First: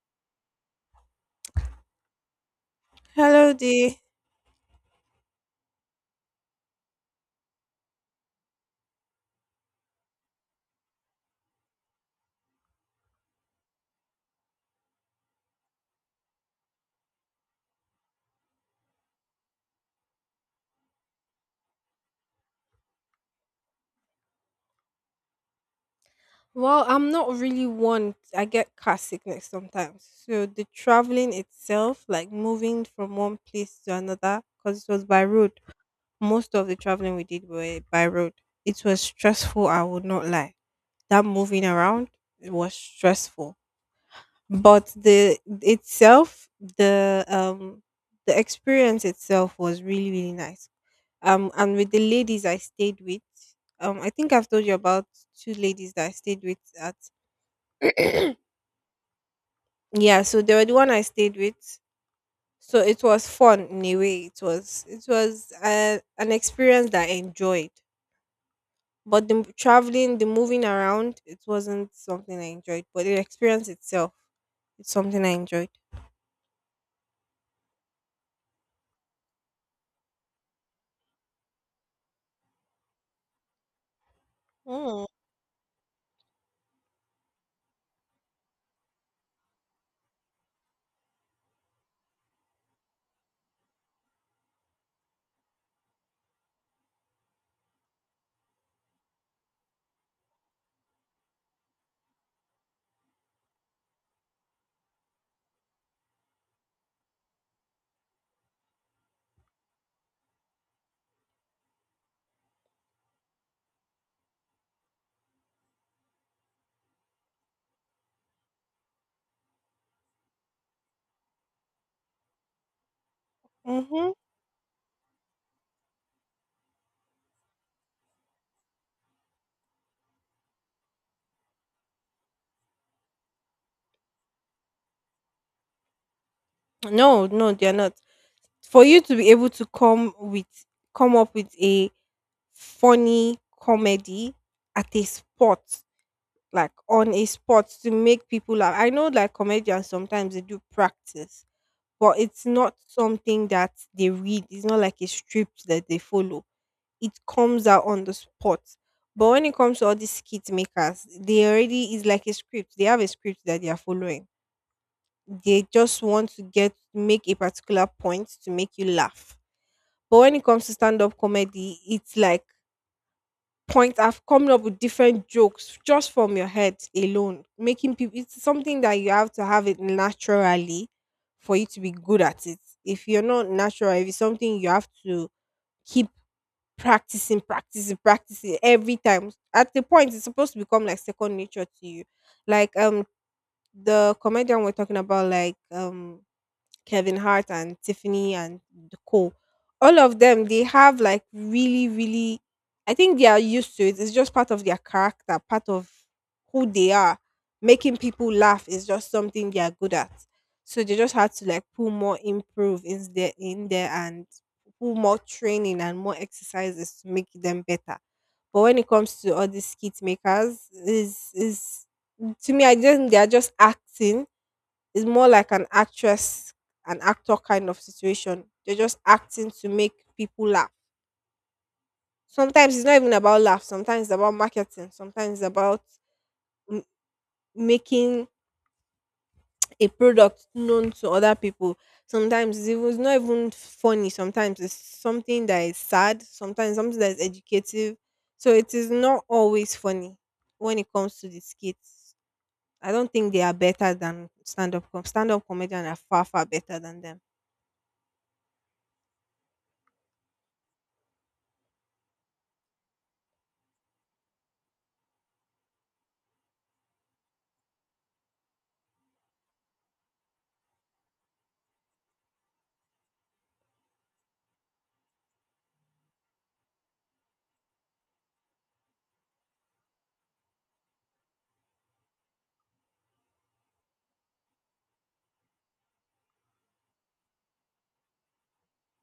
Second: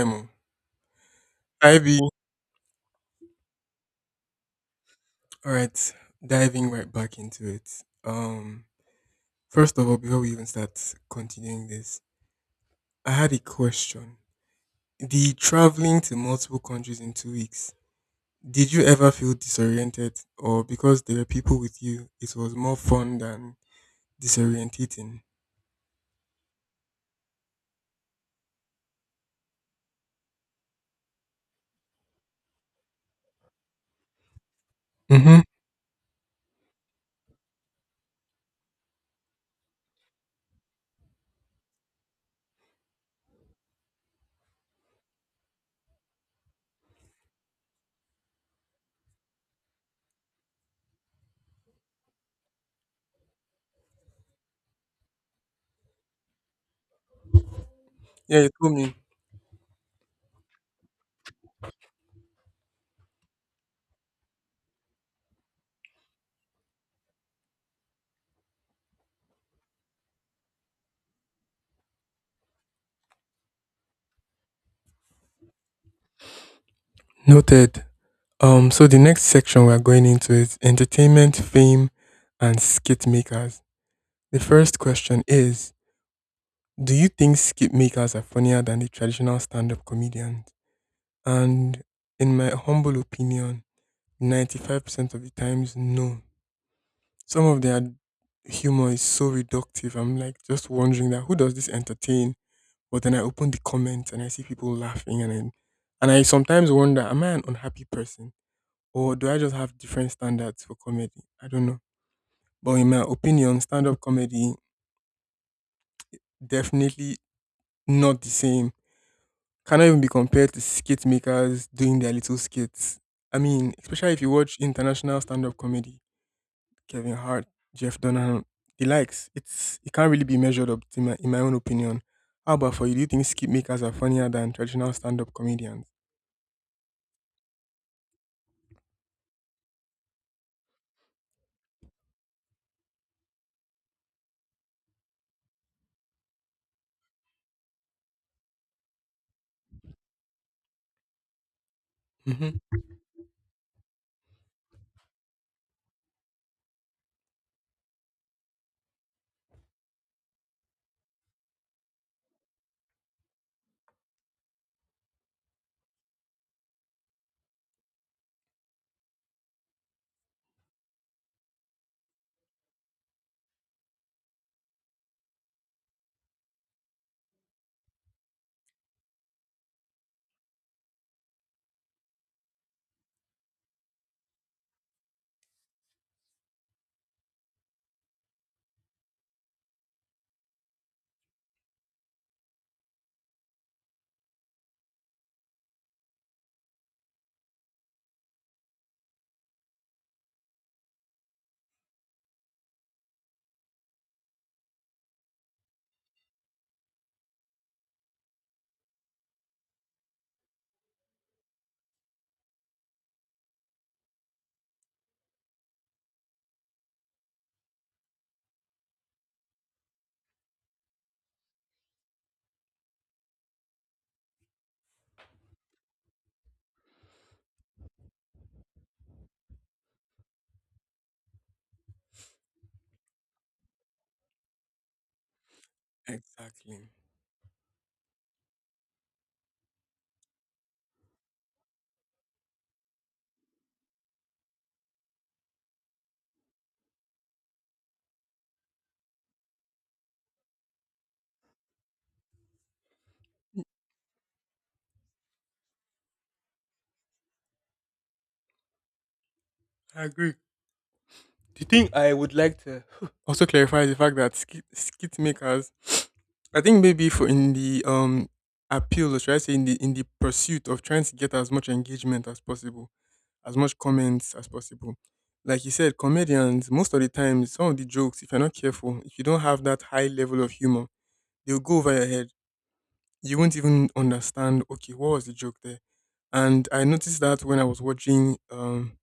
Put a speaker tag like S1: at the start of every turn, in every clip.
S1: Emo. Ivy.
S2: Hello, there.
S1: All right, diving right back into it. Um, First of all, before we even start continuing this, I had a question. The traveling to multiple countries in 2 weeks. Did you ever feel disoriented, or because there were people with you, it was more fun than disorientating?
S2: Well, I'm not really one. I get car sickness sometimes. So the traveling itself, like moving from one place to another, because it was by
S1: Mm-hmm.
S2: road. Most of the traveling we did were by road. It was stressful, I would not lie. That moving around it was stressful. But the itself, the the experience itself was really, really nice, and with the ladies I stayed with, I think I've told you about two ladies that I stayed with at
S1: Yeah, you told me.
S2: yeah, so they were the one I stayed with. So it was fun in a way. It was an experience that I enjoyed, but the traveling, the moving around, it wasn't something I enjoyed, but the experience itself, it's something I enjoyed.
S1: Noted. So the next section we're going into is entertainment, fame, and skit makers. The first
S2: Mm.
S1: question is, do you think skip makers are funnier than the traditional stand up comedians? And in my humble opinion, 95% of the times, no. Some of their humor is so reductive. I'm like just wondering that who does this entertain? But then I open the comments and I see people laughing and I sometimes wonder, am I an unhappy person? Or do I just have different standards for comedy? I don't know. But in my opinion, stand up comedy definitely not the same, cannot even be compared to skit makers doing their little skits. I mean,
S2: Mm-hmm.
S1: especially if you watch international stand-up comedy, Kevin Hart, Jeff Dunham, the likes. It can't really be measured up to my, in my own opinion. How about for you? Do you think skit makers are funnier than traditional stand-up comedians?
S2: No, no, they're not. For you to be able to come up with a funny comedy at a spot, like on a spot to make people laugh. I know like comedians sometimes they do practice, but it's
S1: Hmm.
S2: not something that they read. It's not like a script that they follow. It comes out on the spot. But when it comes to all these skit makers, they already is like a script. They have a script that they are following. They just want to get make a particular point to make you laugh. But when it comes to stand up comedy, it's like point I have coming up with different jokes just from your head alone, making people. It's something that you have to have it naturally for you to be good at it. If you're not natural, if it's something you have to keep practicing, practicing, practicing every time. At the point, it's supposed to become like second nature to you. Like the comedian we're talking about, like Kevin Hart and Tiffany and the co. All of them, they have like really, really. I think they are used to it. It's just part of their character, part of who they are. Making people laugh is just something they are good at. So they just had to like put more improve in there, and put more training and more exercises to make them better. But when it comes to all these skit makers, is to me, I just they are just acting. It's more like an actress, an actor kind of situation. They're just acting to make people laugh. Sometimes it's not even about laugh. Sometimes it's about marketing. Sometimes it's about m-
S1: Exactly.
S2: Making a product known to other people. Sometimes it's not even funny. Sometimes it's something that is sad. Sometimes something that is educative. So it is not always funny when it comes to the skits. I don't think they are better than stand up comedian are far far better than them.
S1: I agree. The thing I would like to also clarify is the fact that skit makers, I think maybe for in the appeal, or should I say in the pursuit of trying to get as much engagement as possible, as much comments as possible. Like you said, comedians, most of the time, some of the jokes, if you're not careful, if you don't have that high level of humor, they'll go over your head. You won't even understand, okay, what was the joke there? And I noticed that when I was watching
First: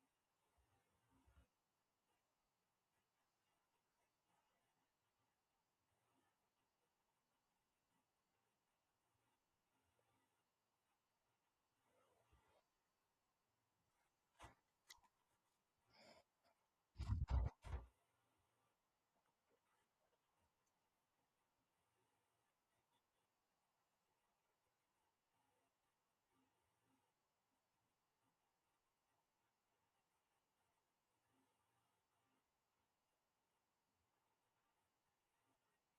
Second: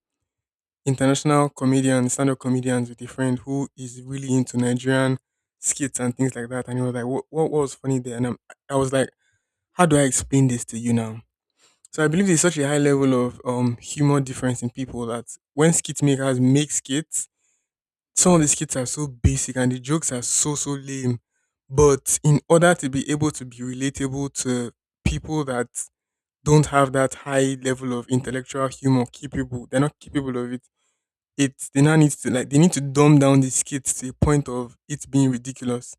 S1: international comedians, stand up comedians with a friend who is really into Nigerian skits and things like that. And he was like, what was funny there? And I was like, how do I explain this to you now? So I believe there's such a high level of humor difference in people that when skit makers make skits, some of the skits are so basic and the jokes are so lame. But in order to be able to be relatable to people that don't have that high level of intellectual humor capable, they're not capable of it. They now need to like they need to dumb down the skits to a point of it being ridiculous.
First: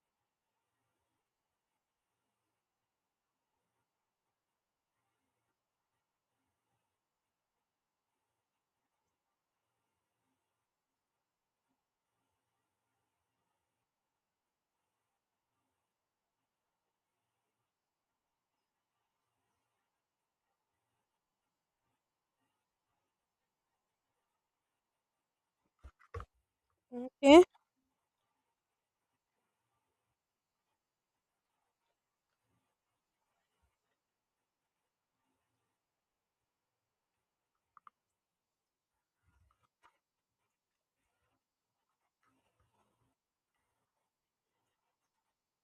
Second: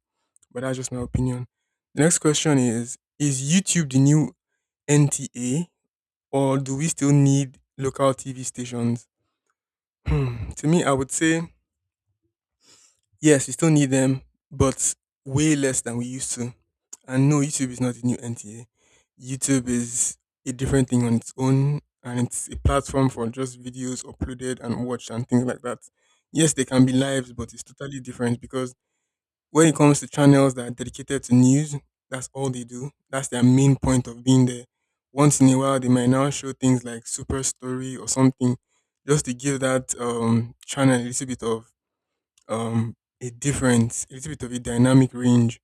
S1: But that's just my opinion. The next question is YouTube the new NTA? Or do we still need local TV stations? Hmm, to me, I would say yes, we still need them, but way less than we used to. And no, YouTube is not the new NTA. YouTube is a different thing on its own, and it's a platform for just videos uploaded and watched and things like that. Yes, they can be lives,
S2: Okay.
S1: but it's totally different because when it comes to channels that are dedicated to news, that's all they do. That's their main point of being there. Once in a while, they might now show things like Super Story or something, just to give that channel a little bit of a difference, a little bit of a dynamic range.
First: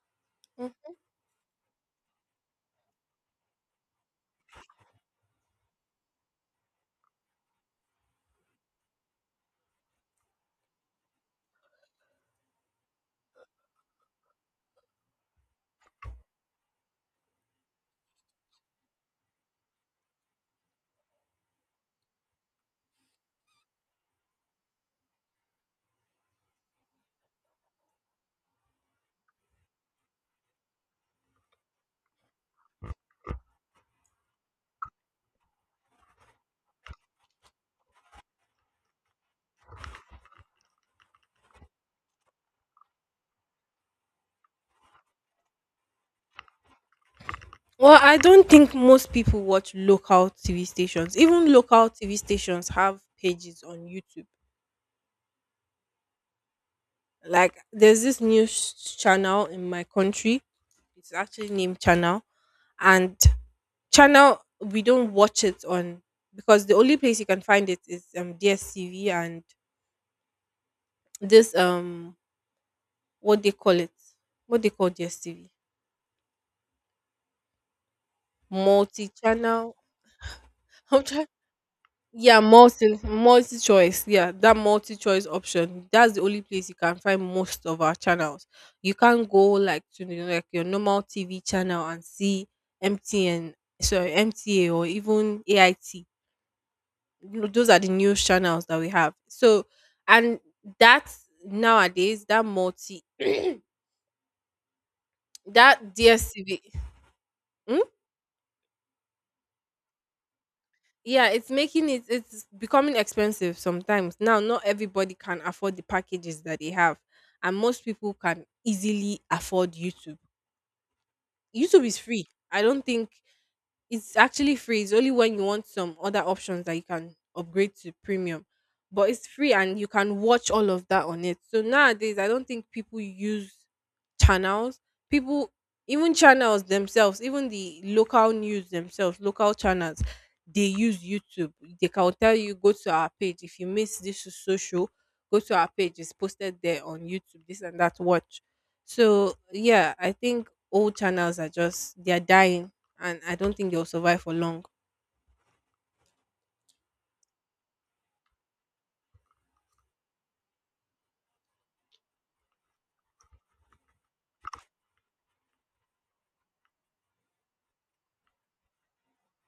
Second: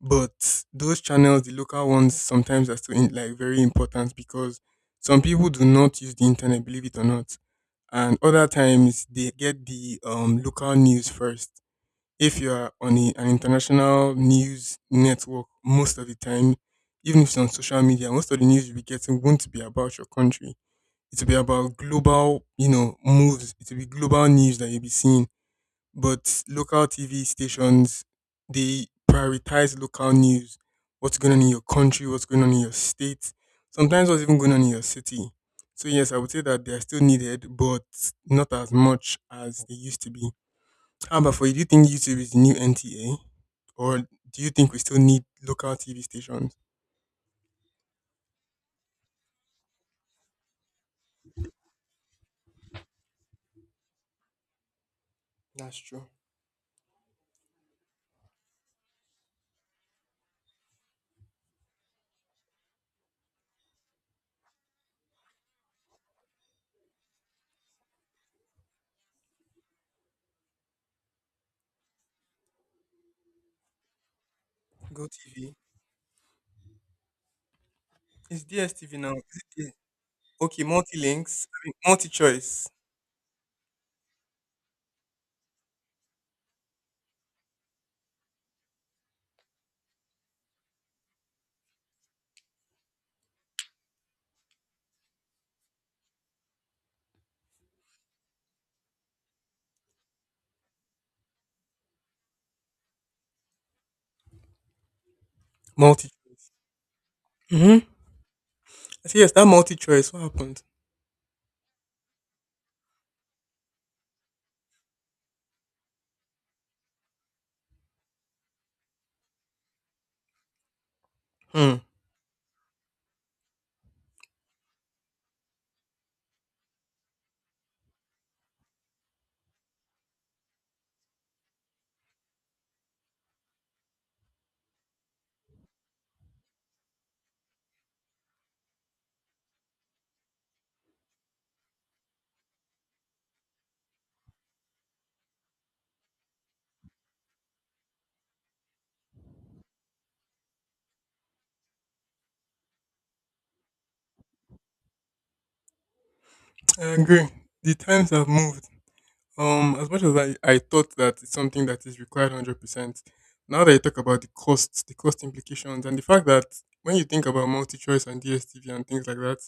S1: But
S2: Mm.
S1: those channels, the local ones, sometimes are still in, like very important because some people do not use the internet, believe it or not, and other times they get the local news first if you're on an international news network most of the time, even if it's on social media, most of the news you'll be getting won't be about your country. It'll be about global, you know, moves. It'll be global news that you'll be seeing. But local TV stations, they prioritize local news. What's going on in your country, what's going on in your state, sometimes what's even going on in your city. So yes, I would say that they're still needed, but not as much as they used to be. How about for you? Do you think YouTube is the new NTA, or do you think we still need local TV stations?
S2: Well, I don't think most people watch local TV stations. Even local TV stations have pages on YouTube.
S1: That's true.
S2: Like there's this news channel in my country. It's actually named Channel, and Channel we don't watch it on because the only place you can find it is DSTV and this what they call it, what they call
S1: Go
S2: DSTV,
S1: TV. It's DSTV now. Is it D-
S2: multi-channel.
S1: Okay, multi
S2: I'm trying.
S1: links, I mean, multi
S2: Yeah,
S1: choice,
S2: multi choice. Yeah, that multi choice option. That's the only place you can find most of our channels. You can't go like to the, like your normal TV channel and see MTN, sorry MTA or even AIT. You know, those are the news channels that we have. So, and that nowadays that multi that
S1: multi.
S2: DSTV.
S1: Mm-hmm. I say yes. That multi choice. What happened?
S2: Yeah, it's making it, it's becoming expensive sometimes. Now not everybody can afford the packages that they have. And most people can easily afford YouTube.
S1: Hmm.
S2: YouTube is free. I don't think it's actually free. It's only when you want some other options that you can upgrade to premium. But it's free and you can watch all of that on it. So nowadays, I don't think people use channels. People, even channels themselves, even the local news themselves, local channels, they use YouTube. They can tell you, go to our page. If you miss this is social, go to our page. It's posted there on YouTube, this and that. Watch. So, yeah, I think old channels are just, they're dying and I don't think they'll survive for long.
S1: I agree. The times have moved. As much as I thought that it's something that is required 100%. Now that you talk about the costs, the cost implications, and the fact that when you think about multi choice and DSTV and things like that,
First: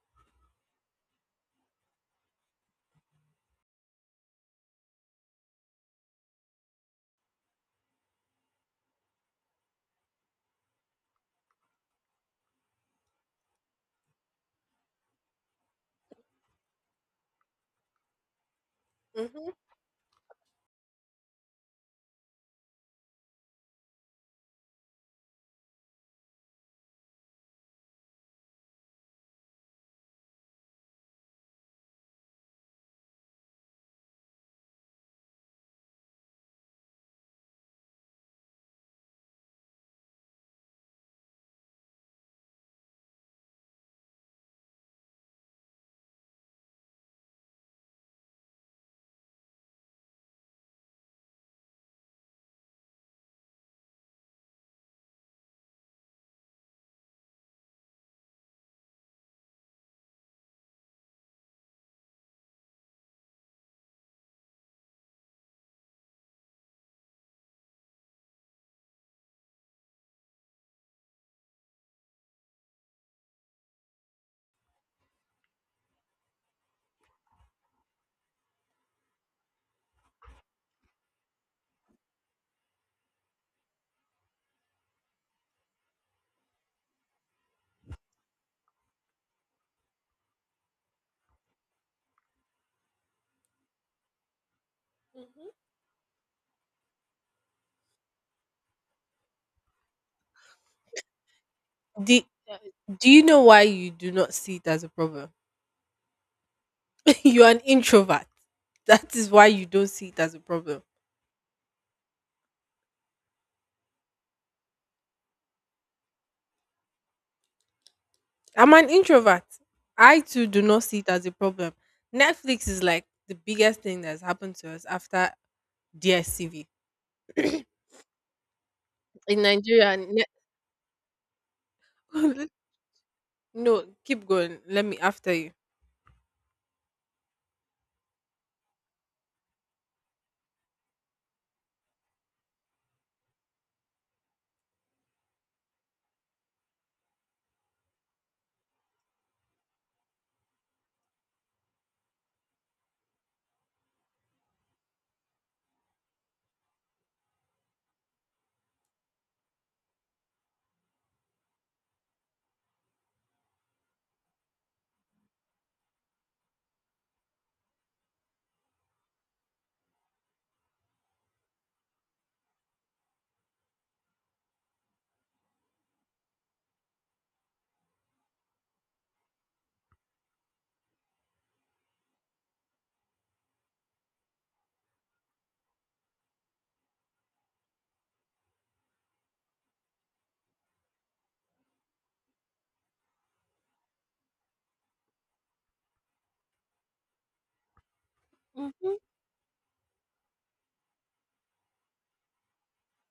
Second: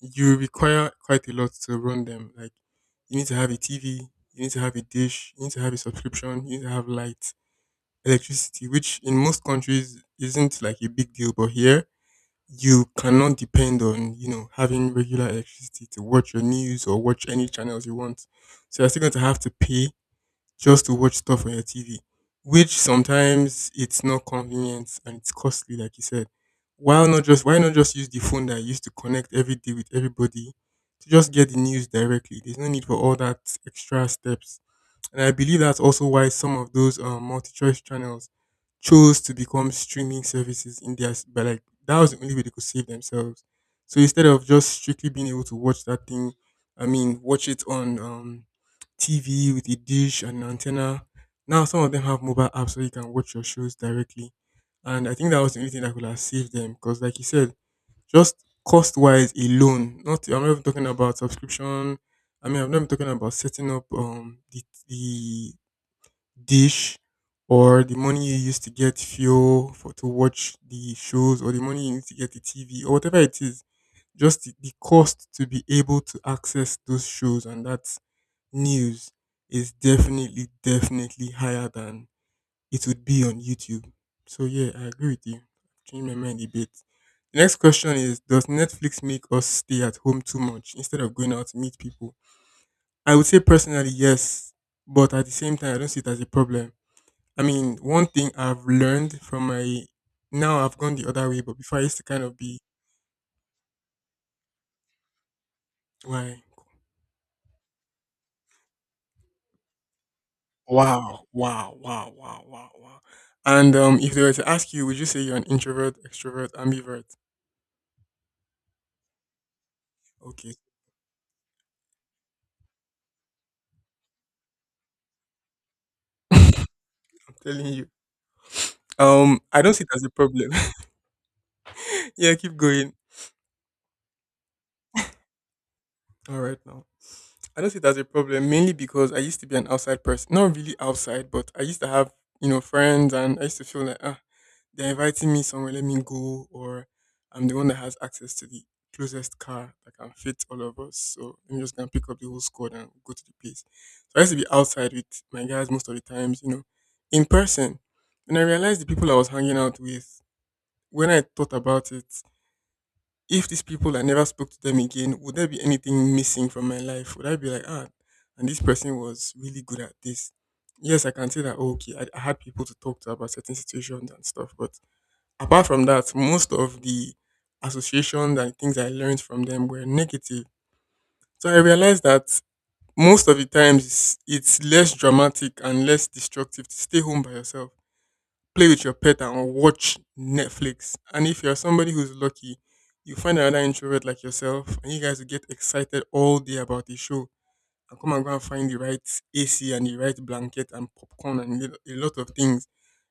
S1: you require quite a lot to run them. Like you need to have a TV, you need to have a dish, you need to have a subscription, you need to have light, electricity, which in most countries isn't like a big deal, but here you cannot depend on, you know, having regular electricity to watch your news or watch any channels you want. So you're still going to have
S2: Hmm.
S1: to pay just to watch stuff on your TV, which sometimes it's not convenient and it's costly, like you said. Why not just use the phone that I used to connect every day with everybody to just get the news directly? There's no need for all that extra steps. And I believe that's also why some of those multi-choice channels chose to become streaming services in their, s- but like that was the only way they could save themselves. So instead of just strictly being able to watch that thing, I mean, watch it on TV with a dish and an antenna, now some of them have mobile apps so you can watch your shows directly. And I think that was the only thing that could have saved them because, like you said, just cost wise alone. Not I'm not even talking about subscription. I mean I'm not even talking about setting up the dish or the money you use to get fuel for to watch the shows or the money you need to get the TV or whatever it is. Just the cost to be able to access those shows and that news is definitely higher than it would be on YouTube. So yeah, I agree with you. Changed my mind a bit. The next question is, does Netflix make us stay at home too much instead of going out to meet people? I would say personally, yes, but at the
S2: Hmm.
S1: same time, I don't see it as a problem. I mean, one thing I've learned from my now I've gone the other way, but before I used to
S2: Do,
S1: kind of be
S2: do you know why you do not see it as a problem?
S1: like,
S2: You're an introvert. That is why you don't see it as a problem.
S1: wow. And if they were to ask you, would you say you're an introvert, extrovert, ambivert?
S2: I'm an introvert. I too
S1: Okay,
S2: do not see it as a problem. Netflix is like the biggest thing that's happened to us after DSCV
S1: I'm
S2: in
S1: telling you. I don't see it
S2: Nigeria.
S1: as a problem.
S2: Net-
S1: Yeah, keep going.
S2: no, keep going. Let me after you.
S1: All right now. I don't see it as a problem, mainly because I used to be an outside person. Not really outside, but I used to have, you know, friends and I used to feel like, ah, they're inviting me somewhere, let me go, or I'm the one that has access to the closest car that can fit all of us. So I'm just gonna pick up the whole squad and go to the place. So I used to be outside with my guys most of the times, you know, in person. And I realized the people I was hanging out with, when I thought about it, if these people I never spoke to them again, would there be anything missing from my life? Would I be like, ah, and this person was really good at this? Yes, I can say that, oh, okay, I had people to talk to about certain situations and stuff. But apart from that, most of the associations and things I learned from them were negative. So I realized that most of the times it's less dramatic and less destructive to stay home by yourself play with your pet and watch Netflix. And if you're somebody who's lucky, you find another introvert like yourself, and you guys will get excited all day about the show. And come and go and find the
S2: Hmm.
S1: right AC and the right blanket and popcorn and a lot of things.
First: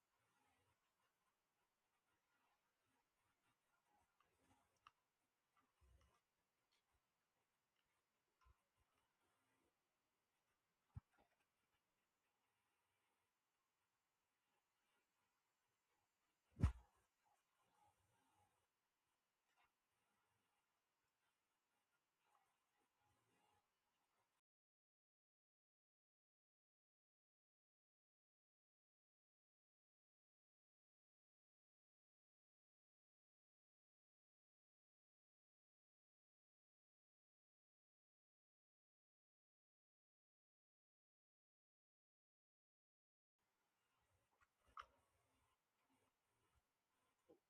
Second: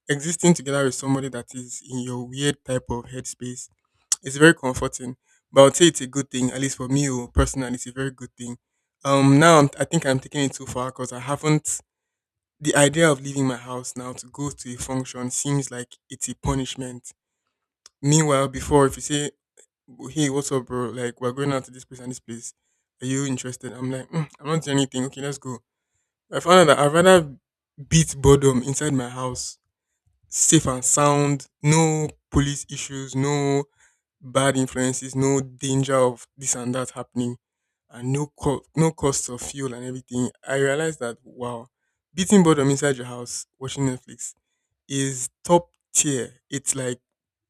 S1: Existing together with somebody that is in your weird type of headspace is very comforting. But I would say it's a good thing, at least for me oh, personally, it's a very good thing. Now I'm, I think I'm taking it too far because I haven't the idea of leaving my house now to go to a function seems like it's a punishment. Meanwhile, before, if you say, hey, what's up, bro? Like, we're going out to this place and this place. Are you interested? I'm like, "Mm, I'm not doing anything. Okay, let's go." I found out that I'd rather beat boredom inside my house, safe and sound, no police issues, no bad influences, no danger of this and that happening, and no cost of fuel and everything. I realized that wow, beating boredom inside your house watching Netflix is top tier. It's like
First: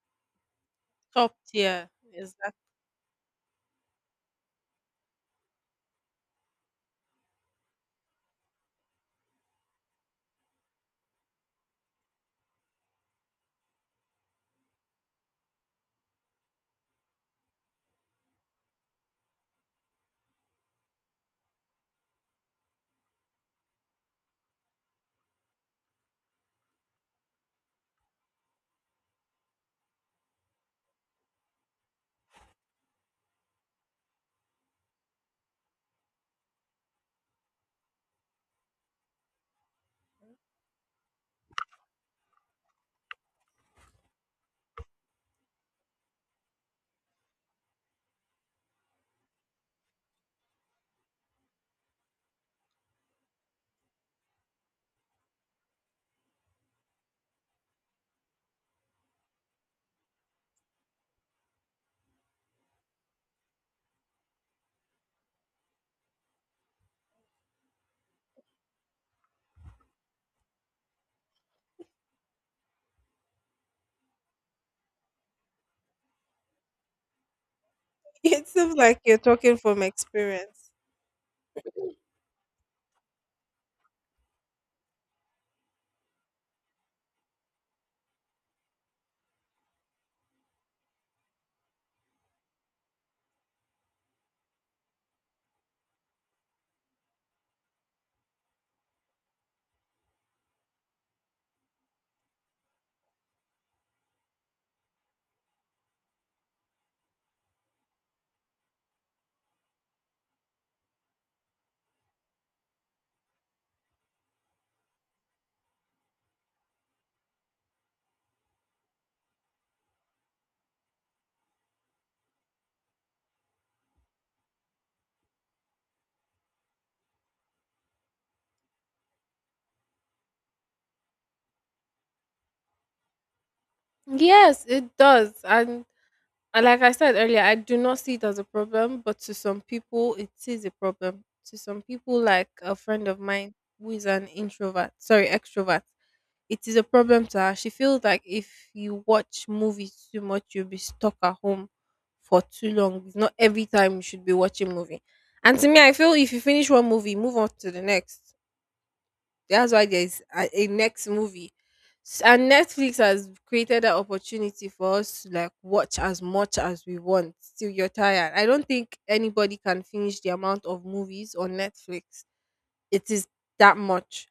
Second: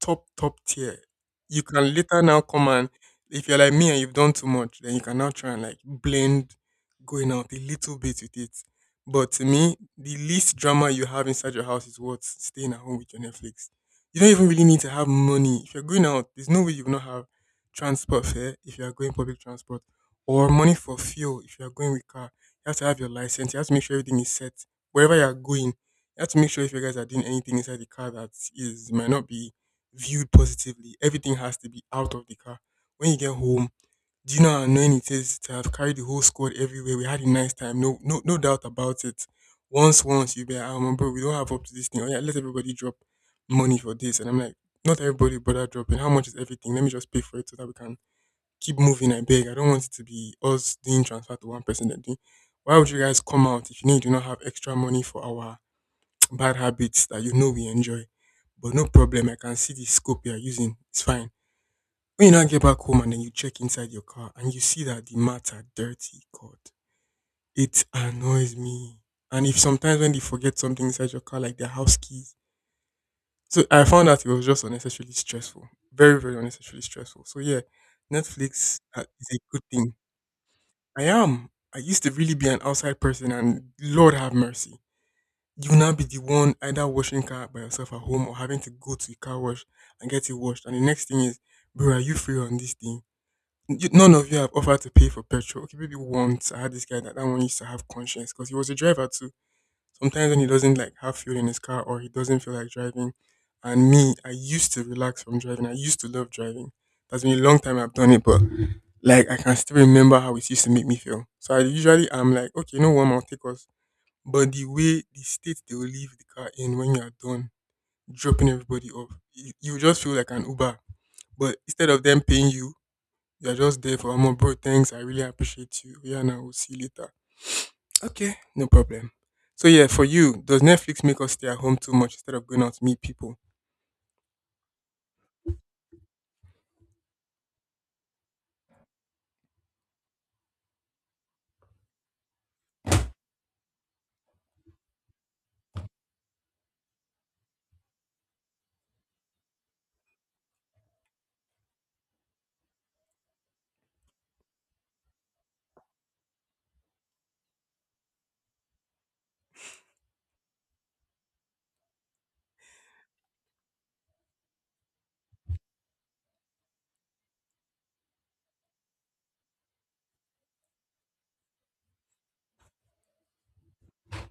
S1: top tier.
S2: Top
S1: You
S2: tier.
S1: can later now
S2: Exactly.
S1: come and, if you're like me and you've done too much, then you can now try and like blend going out a little bit with it. But to me, the least drama you have inside your house is what staying at home with your Netflix. You don't even really need to have money. If you're going out, there's no way you will not have transport fare if you are going public transport, or money for fuel if you are going with car. You have to have your license. You have to make sure everything is set wherever you are going. You have to make sure if you guys are doing anything inside the car that is might not be viewed positively. Everything has to be out of the car. When you get home, do you know how annoying it is to have carried the whole squad everywhere? We had a nice time, no, no, no doubt about it. Once you be, like, bro, we don't have up to this thing. Oh yeah, let everybody drop money for this, and I'm like, not everybody bother dropping. How much is everything? Let me just pay for it so that we can keep moving. I beg. I don't want it to be us doing transfer to one person. Then doing. Why would you guys come out if you know you do not have extra money for our bad habits that you know we enjoy? But no problem, I can see the scope you are using. It's fine. When you now get back home and then you check inside your car and you see that the mats are dirty, God, it annoys me. And if sometimes when they forget something inside your car, like their house keys, so I found out it was just unnecessarily stressful, very very unnecessarily stressful. So yeah,
S2: It seems
S1: Netflix
S2: like you're
S1: is a
S2: talking
S1: good
S2: from
S1: thing.
S2: experience.
S1: I am. I used to really be an outside person, and Lord have mercy. You will now be the one either washing car by yourself at home or having to go to the car wash and get it washed. And the next thing is, bro, are you free on this thing? None of you have offered to pay for petrol. Okay, maybe once I had this guy that that one used to have conscience because he was a driver too. Sometimes when he doesn't like have fuel in his car or he doesn't feel like driving, and me, I used to relax from driving. I used to love driving. That's been a long time I've done it, but like I can still remember how it used to make me feel. So I usually I'm like, okay, you know what, I'll take us, but the way the state they will leave the car in when you're done dropping everybody off, you just feel like an Uber. But instead of them paying you, you're just there for more. Bro, thanks, I really appreciate you. Yeah, now we'll see you later. Okay, no problem. So yeah, for you, does Netflix make us stay at home too much instead of going out to meet people?
S2: Yes, it does. And like I said earlier, I do not see it as a problem, but to some people, it is a problem. To some people, like a friend of mine who is an introvert, sorry, extrovert, it is a problem to her. She feels like if you watch movies too much, you'll be stuck at home for too long. It's not every time you should be watching movie. And to me, I feel if you finish one movie, move on to the next. That's why there's a next movie. And Netflix has created an opportunity for us to like watch as much as we want till you're tired. I don't think anybody can finish the amount of movies on Netflix. It is that much.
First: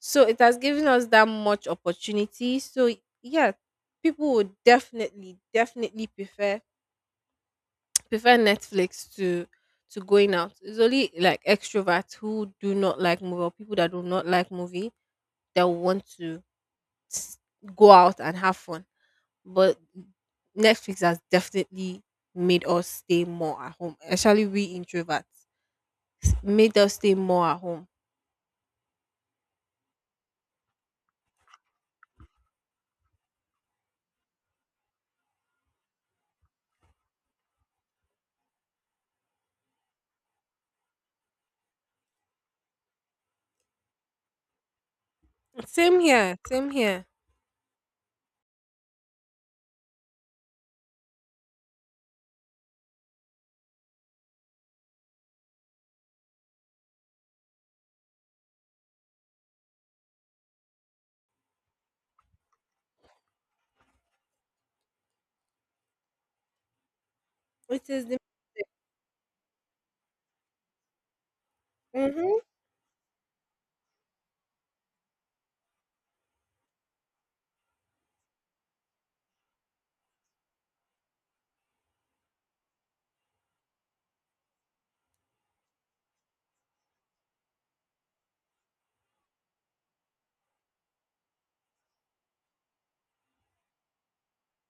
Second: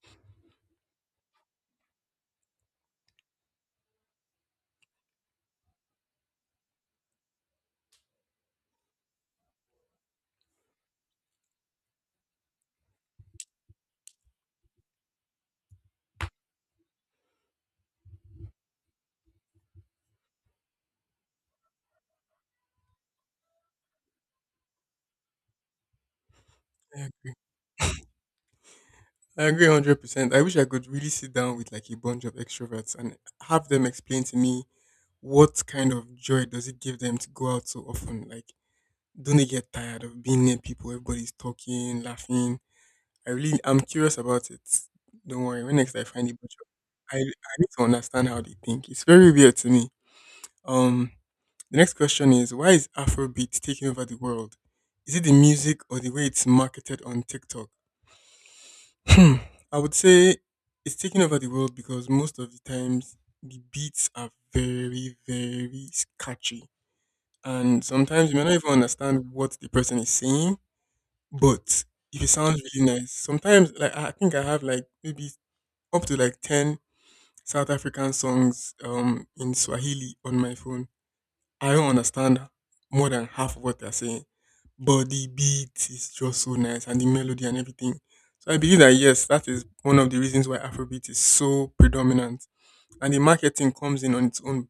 S2: So it has given us that much opportunity. So yeah, people would definitely, definitely prefer Netflix to going out. It's only like extroverts who do not like movie or people that do not like movie that want to s- go out and have fun. But Netflix has definitely made us stay more at home, especially we introverts. Made us
S1: I
S2: stay
S1: agree.
S2: more at home.
S1: I agree 100%. I wish I could really sit down with like a bunch of extroverts and have them explain to me what kind of joy does it give them to go out so often. Like, don't they get tired of being near people? Everybody's talking, laughing. I'm curious about it. Don't worry. When next
S2: Same
S1: I find a
S2: here,
S1: butcher,
S2: same here.
S1: I need to understand how they think. It's very weird to me. Um, the next question is, why is Afrobeat taking over the world? Is it the music or the way it's marketed on TikTok? Hmm. I would say it's taking over the world because most of the times the beats are very, very catchy. And
S2: It is the
S1: sometimes you may not even understand what the person is saying, but if it
S2: mhm,
S1: sounds really nice. Sometimes, like, I think I have like maybe up to like ten South African songs in Swahili on my phone. I don't understand more than half of what they're saying, but the beat is just so nice and the melody and everything. So I believe that yes, that is one of the reasons why Afrobeat is so predominant, and the marketing comes in on its own.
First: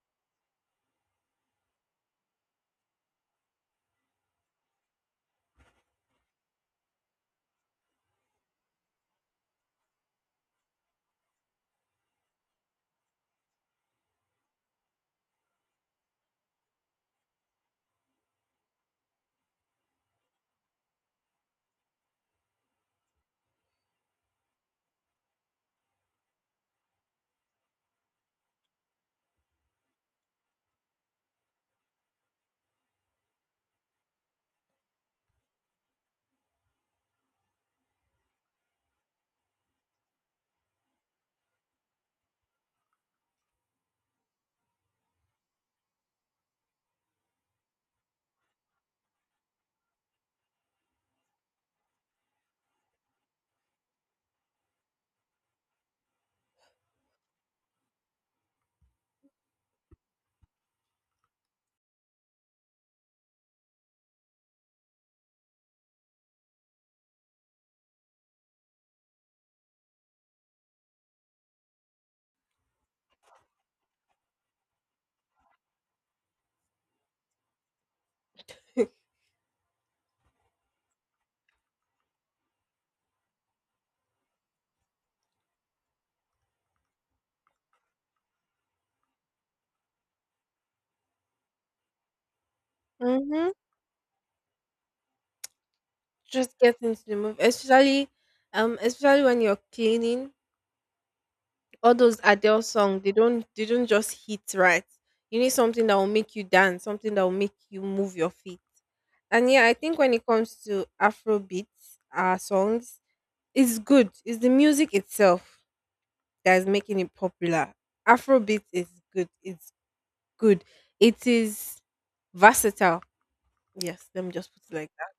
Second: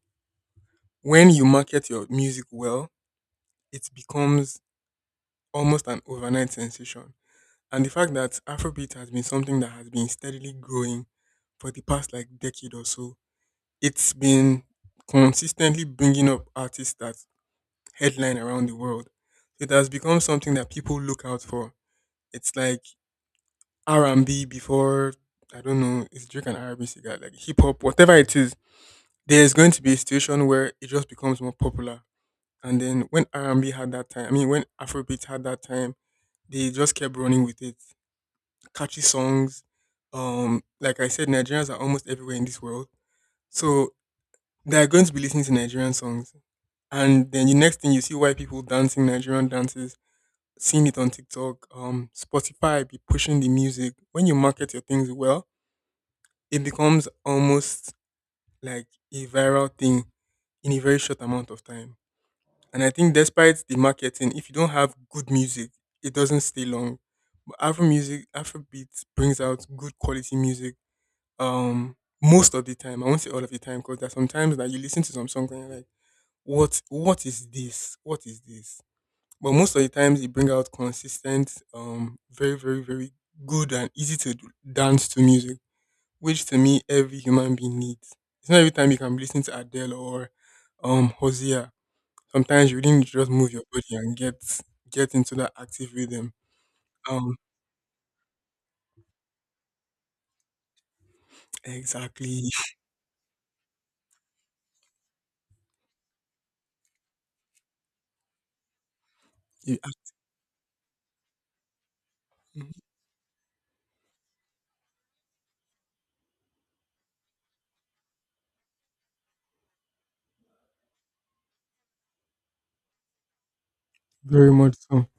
S1: When you market your music well, it becomes almost an overnight sensation. And the fact that Afrobeat has been something that has been steadily growing for the past like decade or so, it's been consistently bringing up artists that headline around the world. It has become something that people look out for. It's like R and B before. I don't know, it's Drake and R and B cigar, like hip hop, whatever it is. There's going to be a situation where it just becomes more popular. And then when R and B had that time, I mean when Afrobeat had that time, they just kept running with it. Catchy songs. Like I said, Nigerians are almost everywhere in this world, so they are going to be listening to Nigerian songs. And then the next thing you see white people dancing Nigerian dances, seeing it on TikTok, Spotify be pushing the music. When you market your things well, it becomes almost like a viral thing in a very short amount of time. And I think despite the marketing, if you don't have good music, it doesn't stay long. But Afro music, Afro beats brings out good quality music, um most of the time. I won't say all of the time, because there's sometimes that you listen to some song and you're like, what is this, what is this? But most of the times you bring out consistent, very very very good and easy to dance to music, which to me every human being needs. It's not every time you can be listening to Adele or Hosea. Sometimes you really need to just move
S2: mhm.
S1: your body and get into that active rhythm.
S2: Just get into the
S1: um
S2: movie, especially, especially when you're cleaning. All those
S1: exactly.
S2: Adele songs, they don't just hit right. You need something that will make you dance, something that will make you move your feet. And yeah, I
S1: you,
S2: think when it comes to Afro beats, our
S1: act-
S2: songs, it's good. It's the music itself that is making it popular. Afrobeat is good. It's good. It is versatile. Yes, let me
S1: Very
S2: just put it
S1: much
S2: like
S1: so.
S2: that.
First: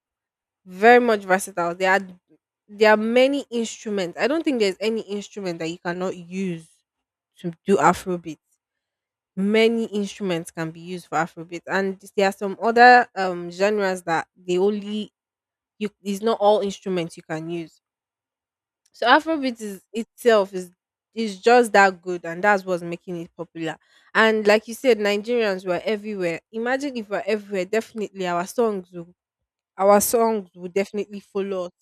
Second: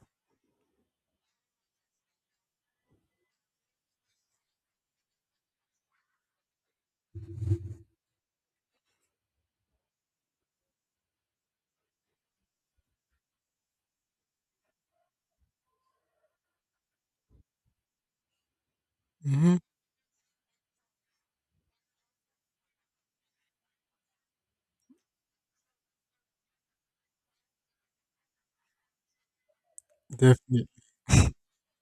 S2: Very much versatile. There are many instruments. I don't think there's any instrument that you cannot use to do Afrobeat. Many instruments can be used for Afrobeat, and there are some other genres that they only you. It's not all instruments you can use. So
S1: Hmm.
S2: Afrobeat is itself is just that good, and that's what's making it popular. And like you said, Nigerians were everywhere. Imagine if we're everywhere, definitely our songs
S1: Definitely.
S2: would definitely follow us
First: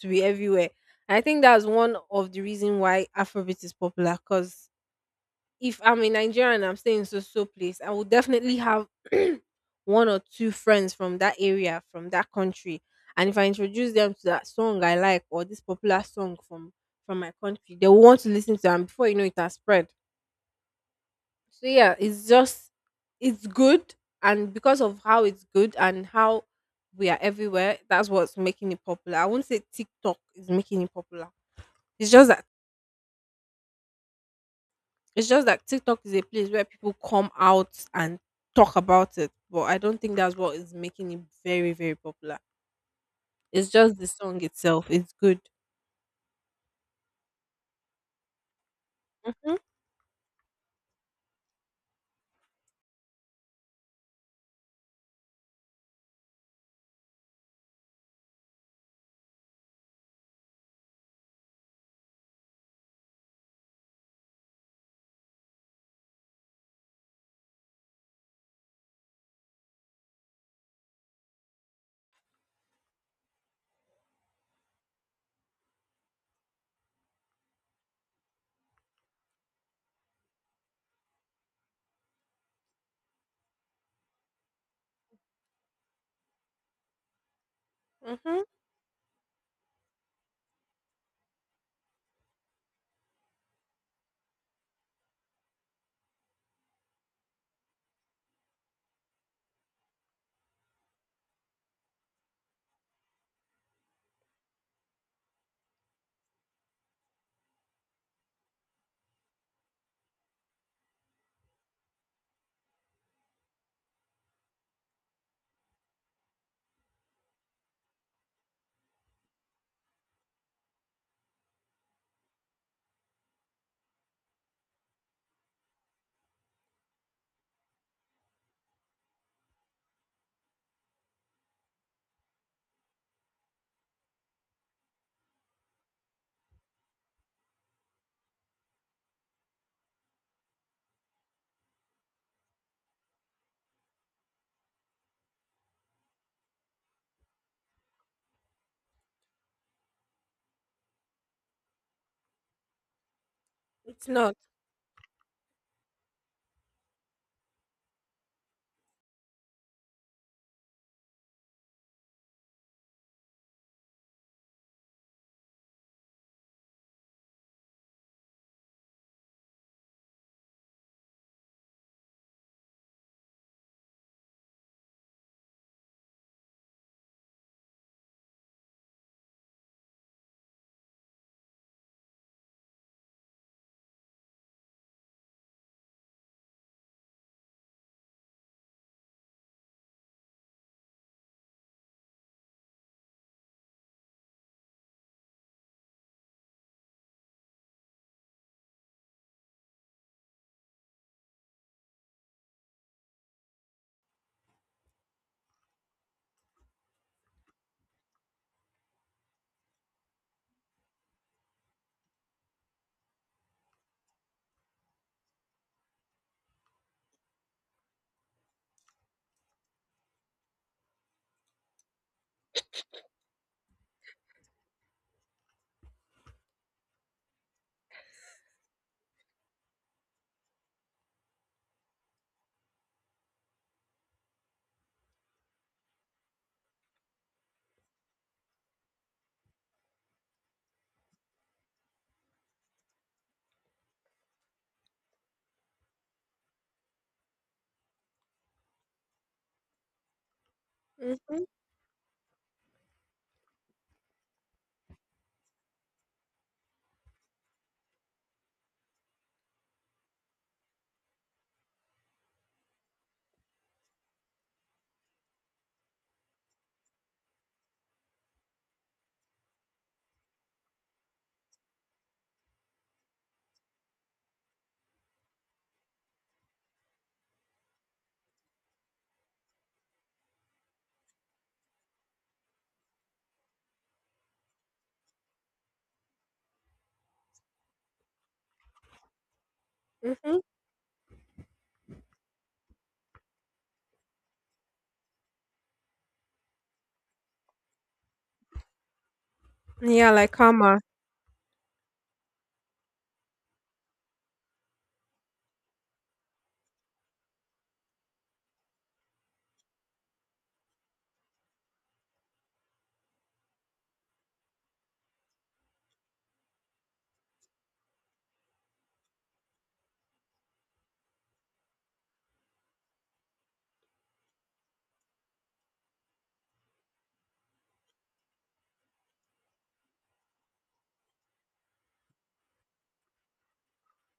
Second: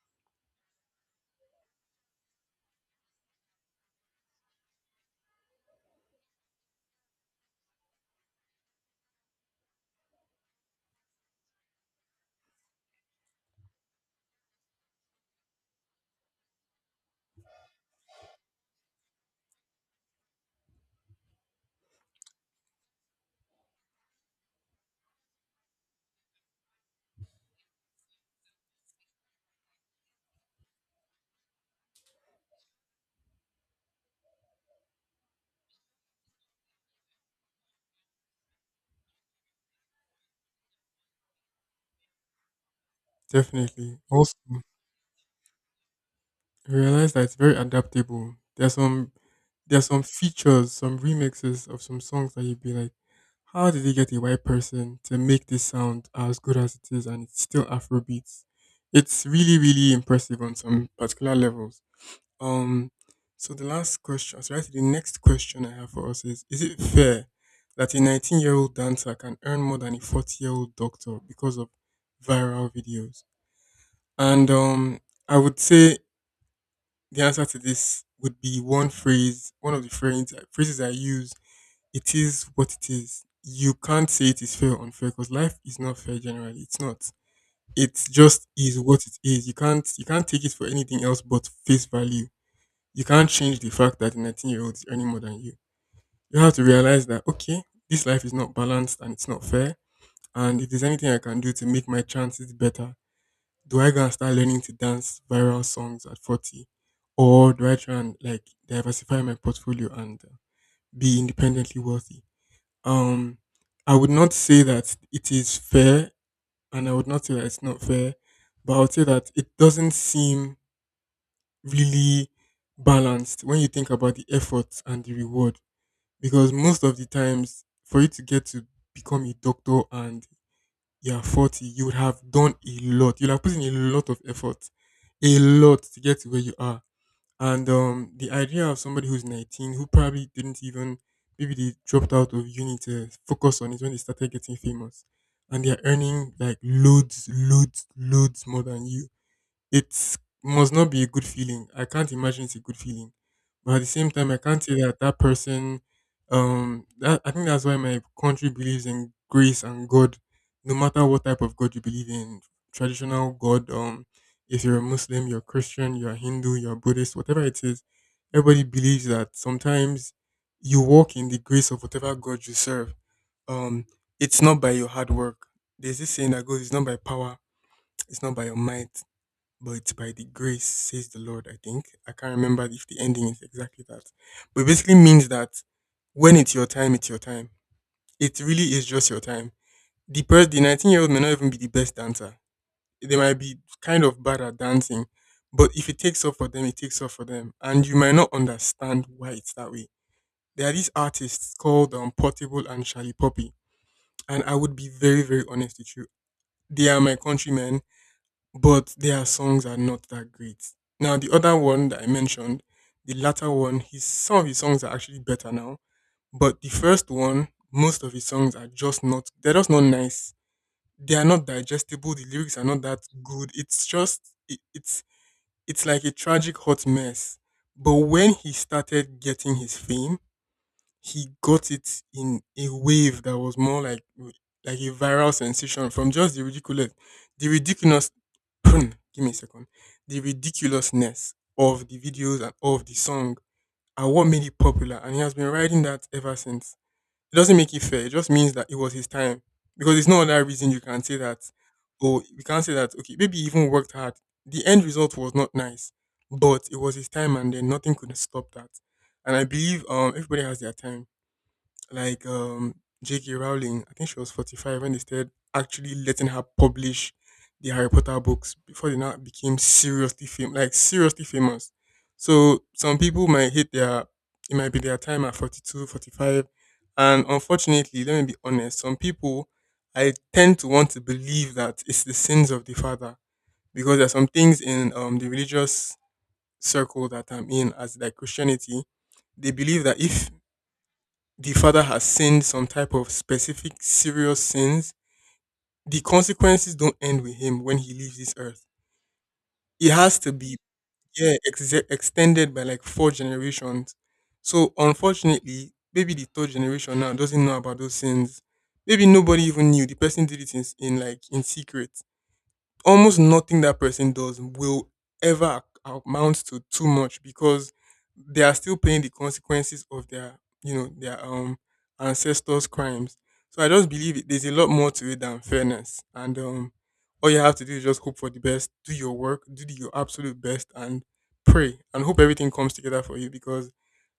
S2: to be everywhere. I think that's one of the reason why Afrobeat is popular, because if I'm in Nigeria and I'm staying in so so place, I will definitely have one or two friends from that area, from that country. And if I introduce them to that song I like or this popular song from my country, they will want to listen to them. Before you know it has spread. So yeah, it's just it's good and because of how it's good and how we are everywhere, that's what's making it popular. I won't say TikTok is making it popular. It's just that It's just that TikTok is a place where people come out and talk about it, but I don't think that's what is making it very, very popular. It's just
S1: Definitely.
S2: the
S1: Also,
S2: song
S1: I
S2: itself. It's good.
S1: realize that it's very adaptable.
S2: Mhm,
S1: There's some features, some remixes of some songs that you'd be like, how did they get a white person to make this sound as good as it is and it's still Afrobeats? It's really, really impressive on some particular levels. Um so the last question, so actually the next question I have for us is it fair that a 19 year old dancer can earn more than a 40 year old doctor because of viral videos? And I would say the answer to this would be one phrase, one of the phrase, phrases I use. It is what it is. You can't say it is fair or unfair because life is not fair generally. It's not. It
S2: mhm.
S1: just is what it is. You can't take it for anything else but face value. You can't change the fact that a 19-year-old is earning more than you. You have to realize that okay, this life is not balanced and it's not fair. And if there's anything I can do to make my chances better, do I go and start learning to dance viral songs at 40? Or do I try and like diversify my portfolio and be independently wealthy? Um, I would not say that it is fair, and I would not say that it's not fair, but I would say that it doesn't seem really balanced when you think about the effort and the reward. Because most of the times, for you to get to become a doctor and you're 40, you would have done a lot. You'll have put in a lot of effort, a lot to get to where you are. And the idea of somebody who's 19, who probably didn't even, maybe they dropped out of uni to focus on it when they started getting famous. And they're earning like loads more than you. It must not be a good feeling. I can't imagine it's a good feeling. But at the
S2: It's
S1: same time, I
S2: not.
S1: can't say that that person, that, I think that's why my country believes in grace and God, no matter what type of God you believe in, traditional God, if you're a Muslim, you're Christian, you're Hindu, you're Buddhist, whatever it is, everybody believes that sometimes you walk in the grace of whatever God you serve. Um, it's not by your hard work. There's this saying that goes, it's not by power, it's not by your might, but it's by the grace, says the Lord, I think. I can't remember if the ending is exactly that. But it basically means that when it's your time, it's your time. It really is just your time. The person, the 19-year-old may not even be the best dancer. They might be kind of bad at dancing, but if it takes off for them, it takes off for them. And you might not understand why it's that way. There are these artists called Portable and Charlie Poppy. And I would be very, very honest with you. They are my countrymen, but their songs are not that great. Now the other one that I mentioned, the latter one, his some of his songs are actually better now, but the first one, most of his songs are just not they're just not nice. They are not digestible. The lyrics are not that good. It's just it, it's it's like a tragic hot mess. But when he started getting his fame, he got it in a wave that was more like a viral sensation from just the ridiculous, the ridiculous. Give me a second. The ridiculousness of the videos and of the song are what made it popular, and he has been riding that ever since. It doesn't make it fair. It just means that it was his time because it's no other reason you can say that.
S2: Mhm,
S1: Oh, we can't say that. Okay, maybe he even worked hard. The end result was not nice, but it was his time, and then nothing could stop that. And I believe everybody has their time like J.K. Rowling. I think she was 45 when they started actually letting her publish the Harry Potter books before they now became seriously famous, like seriously famous. So some people might it might be their time at 42, 45. And unfortunately, let me be honest, some people, I tend to want to believe that it's the sins of the father because there are some things in the religious circle that I'm in as like Christianity, they believe that if
S2: mhm.
S1: the father has sinned some type of specific serious sins, the consequences don't end with him when he leaves this earth. It
S2: Yeah,
S1: has to
S2: like
S1: be,
S2: karma.
S1: yeah, extended by like 4 generations. So unfortunately, maybe the third generation now doesn't know about those sins. Maybe nobody even knew the person did it in like in secret. Almost nothing that person does will ever amount to too much because they are still paying the consequences of their their ancestors crimes. So I just believe there's a lot more to it than fairness, and all you have to do is just hope for the best, do your work, do your absolute best, and pray and hope everything comes together for you, because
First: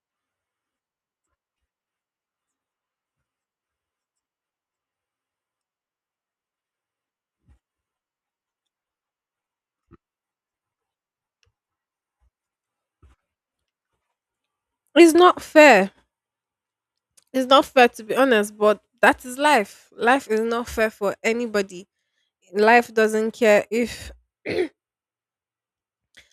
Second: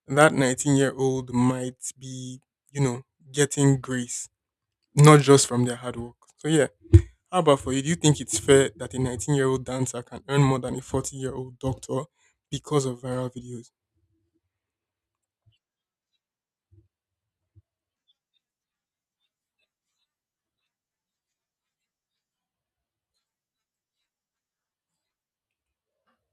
S1: that 19-year-old might be, you know getting grace, not just from their hard work. So yeah, how about for you? Do you think it's fair that a 19-year-old dancer can earn more than a 40-year-old doctor because of viral videos?
S2: It's not fair. It's not fair to be honest, but that is life. Life is not fair for anybody. Life doesn't care if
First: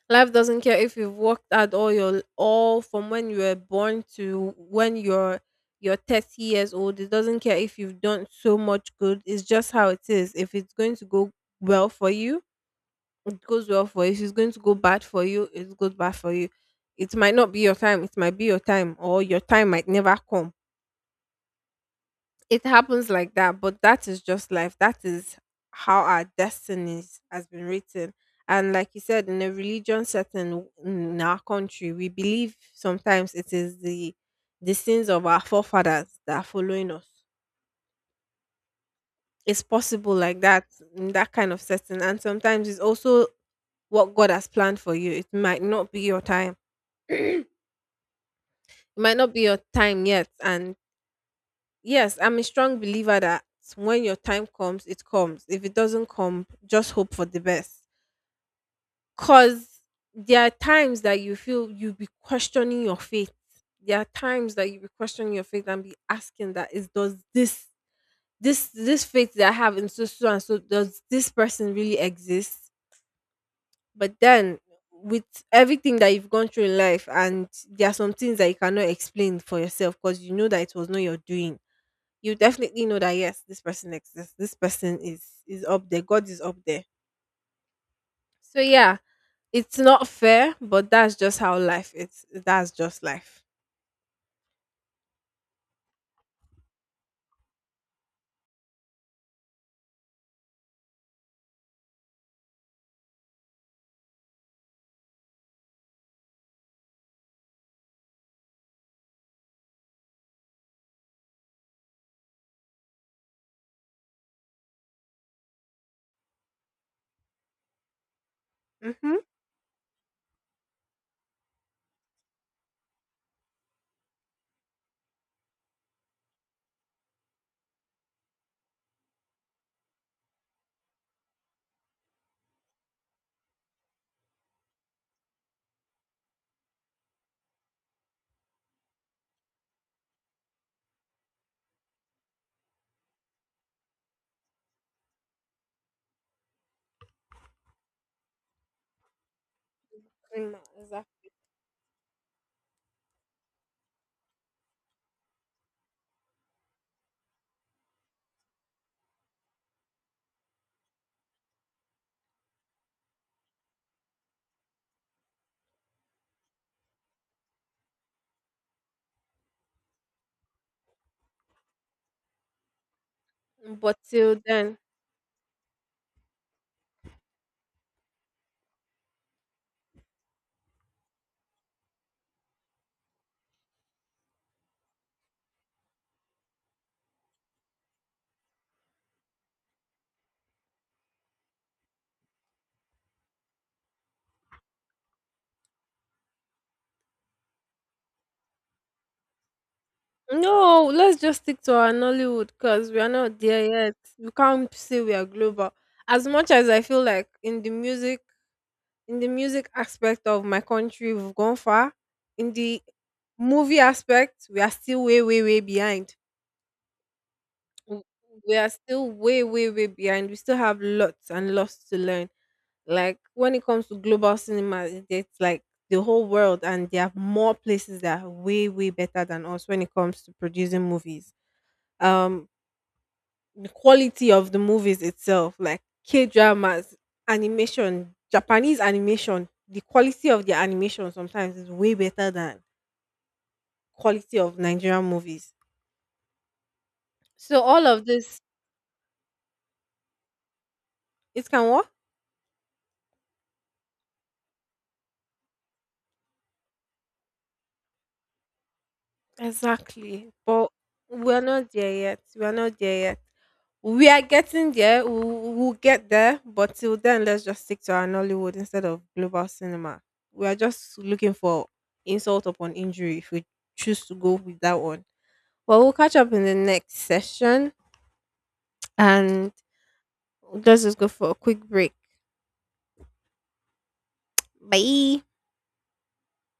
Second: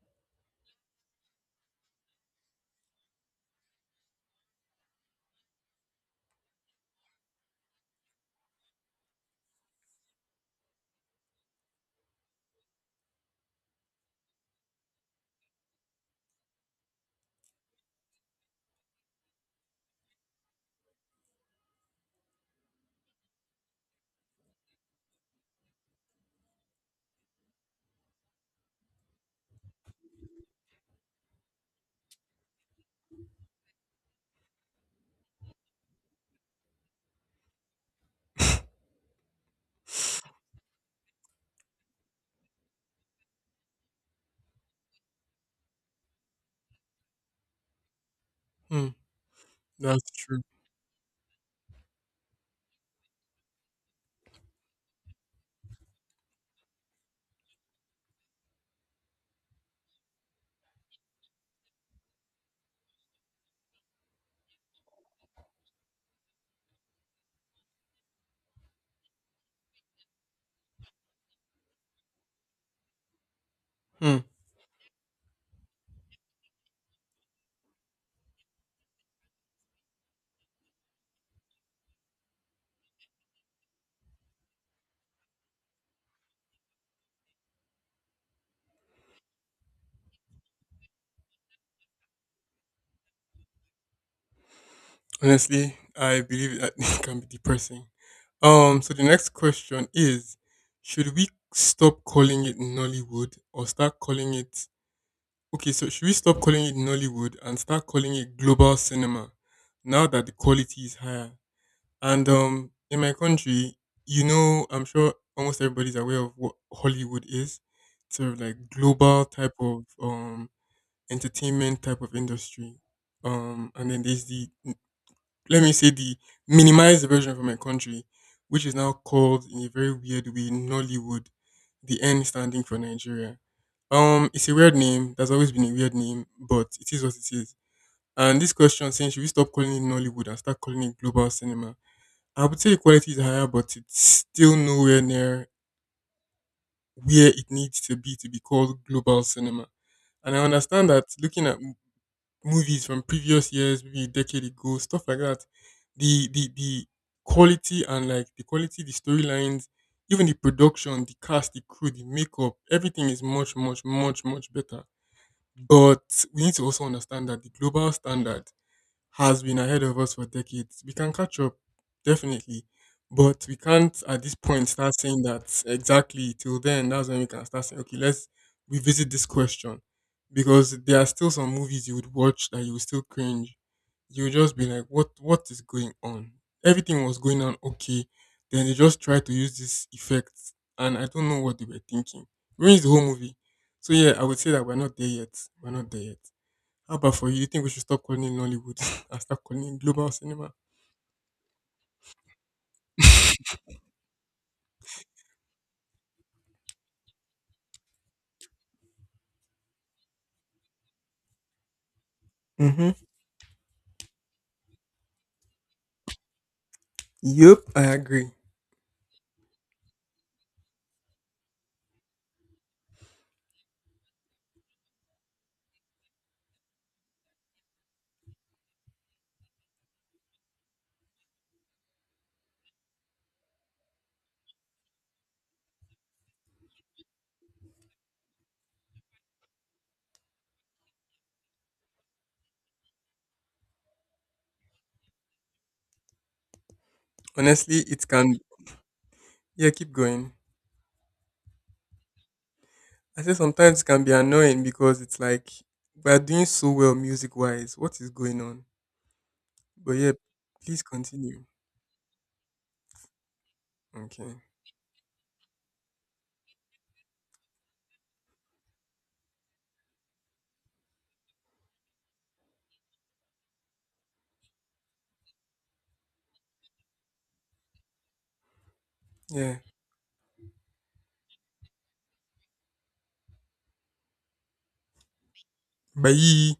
S2: Life doesn't care if you've worked hard all your all from when you were born to when you're 30 years old. It doesn't care if you've done so much good. It's just how it is. If it's going to go well for you, it goes well for you. If it's going to go bad for you, it goes bad for you. It might not be your time. It might be your time, or your time might never come. It happens like that, but that is just life. That is how our destinies has been written. And like you said, in a religion setting in our country, we believe sometimes it is the sins of our forefathers that are following us. It's possible like that in that kind of setting, and sometimes it's also what God has planned for you. It might not be your time. It
S1: Hmm,
S2: might not be your time
S1: that's
S2: yet,
S1: true.
S2: and yes, I'm a strong believer that when your time comes, it comes. If it doesn't come, just hope for the best. Cause there are times that you feel you be questioning your faith. There are times that you be questioning your faith and be asking that is does this faith that I have in so so and so does this person really exist? But
S1: Hmm.
S2: then with everything that you've gone through in life and there are some things that you cannot explain for yourself because you know that it was not your doing, you definitely know that yes, this person exists. This person is up there. God is up there. So yeah, it's not fair, but that's just how life is. That's just life.
S1: Honestly, I believe that it can be depressing. So the next question is, should we stop calling it Nollywood or start calling it? Okay, so should we stop calling it Nollywood and start calling it global cinema now that the quality is higher? And in my country, you know, I'm sure almost everybody's aware of what Hollywood is. It's sort of like
S2: Mm-hmm.
S1: global type of entertainment type of industry. And then there's the let me say the minimized version for my country, which is now called in a very weird way Nollywood, the N standing for Nigeria. It's a weird name. That's always been a weird name, but it is what it is. And this question saying, should we stop calling it Nollywood and start calling it global cinema? I would say equality is higher, but it's still nowhere near where it needs to be called global cinema. And I
S2: Mm,
S1: understand that
S2: exactly.
S1: looking at movies from previous years, maybe a decade ago, stuff like that, the quality and like the quality, the storylines, even the production, the cast, the crew, the makeup, everything is much, much, much, much better. But we need to also understand that the global standard has been ahead of us for decades. We can catch up, definitely. But we can't
S2: But
S1: at this
S2: till
S1: point
S2: then,
S1: start saying that, exactly till then. That's when we can start saying, okay, let's revisit this question. Because there are still some movies you would watch that you would still cringe. You would just be like, what is going on? Everything was going on okay. Then they just tried to use this effect, and I don't know what they were thinking. Ruins the whole movie. So yeah, I would say that we're not there yet. We're not there yet. How about for you? You think we should stop calling it Nollywood and start calling it global cinema?
S2: no, let's just stick to our Nollywood because we are not there yet. We can't say we are global. As much as I feel like in the music aspect of my country, we've gone far. In the
S1: Mm-hmm.
S2: movie aspect, we are still way, way, way behind.
S1: Yep, I
S2: w-
S1: agree.
S2: we are still way, way, way behind. We still have lots and lots to learn. Like when it comes to global cinema, it's like the whole world, and there are more places that are way, way better than us when it comes to producing movies. Um, the quality of the movies itself, like K dramas, animation, Japanese animation, the quality of their animation sometimes is way better than quality of Nigerian movies. So
S1: Honestly,
S2: all of
S1: it can.
S2: this,
S1: Yeah, keep going.
S2: it can work.
S1: I say sometimes it can be annoying because it's like we are doing so well music wise. What is going on? But yeah,
S2: Exactly. But
S1: please
S2: we're
S1: continue.
S2: not there yet. We're not there yet. We are
S1: Okay.
S2: getting there. We'll get there. But till then, let's just stick to our Nollywood instead of global cinema. We are just looking for insult upon injury if we choose to go with that one. Well, we'll catch up in the next session and
S1: Yeah.
S2: let's just go for a quick break. Bye.
S1: Bye.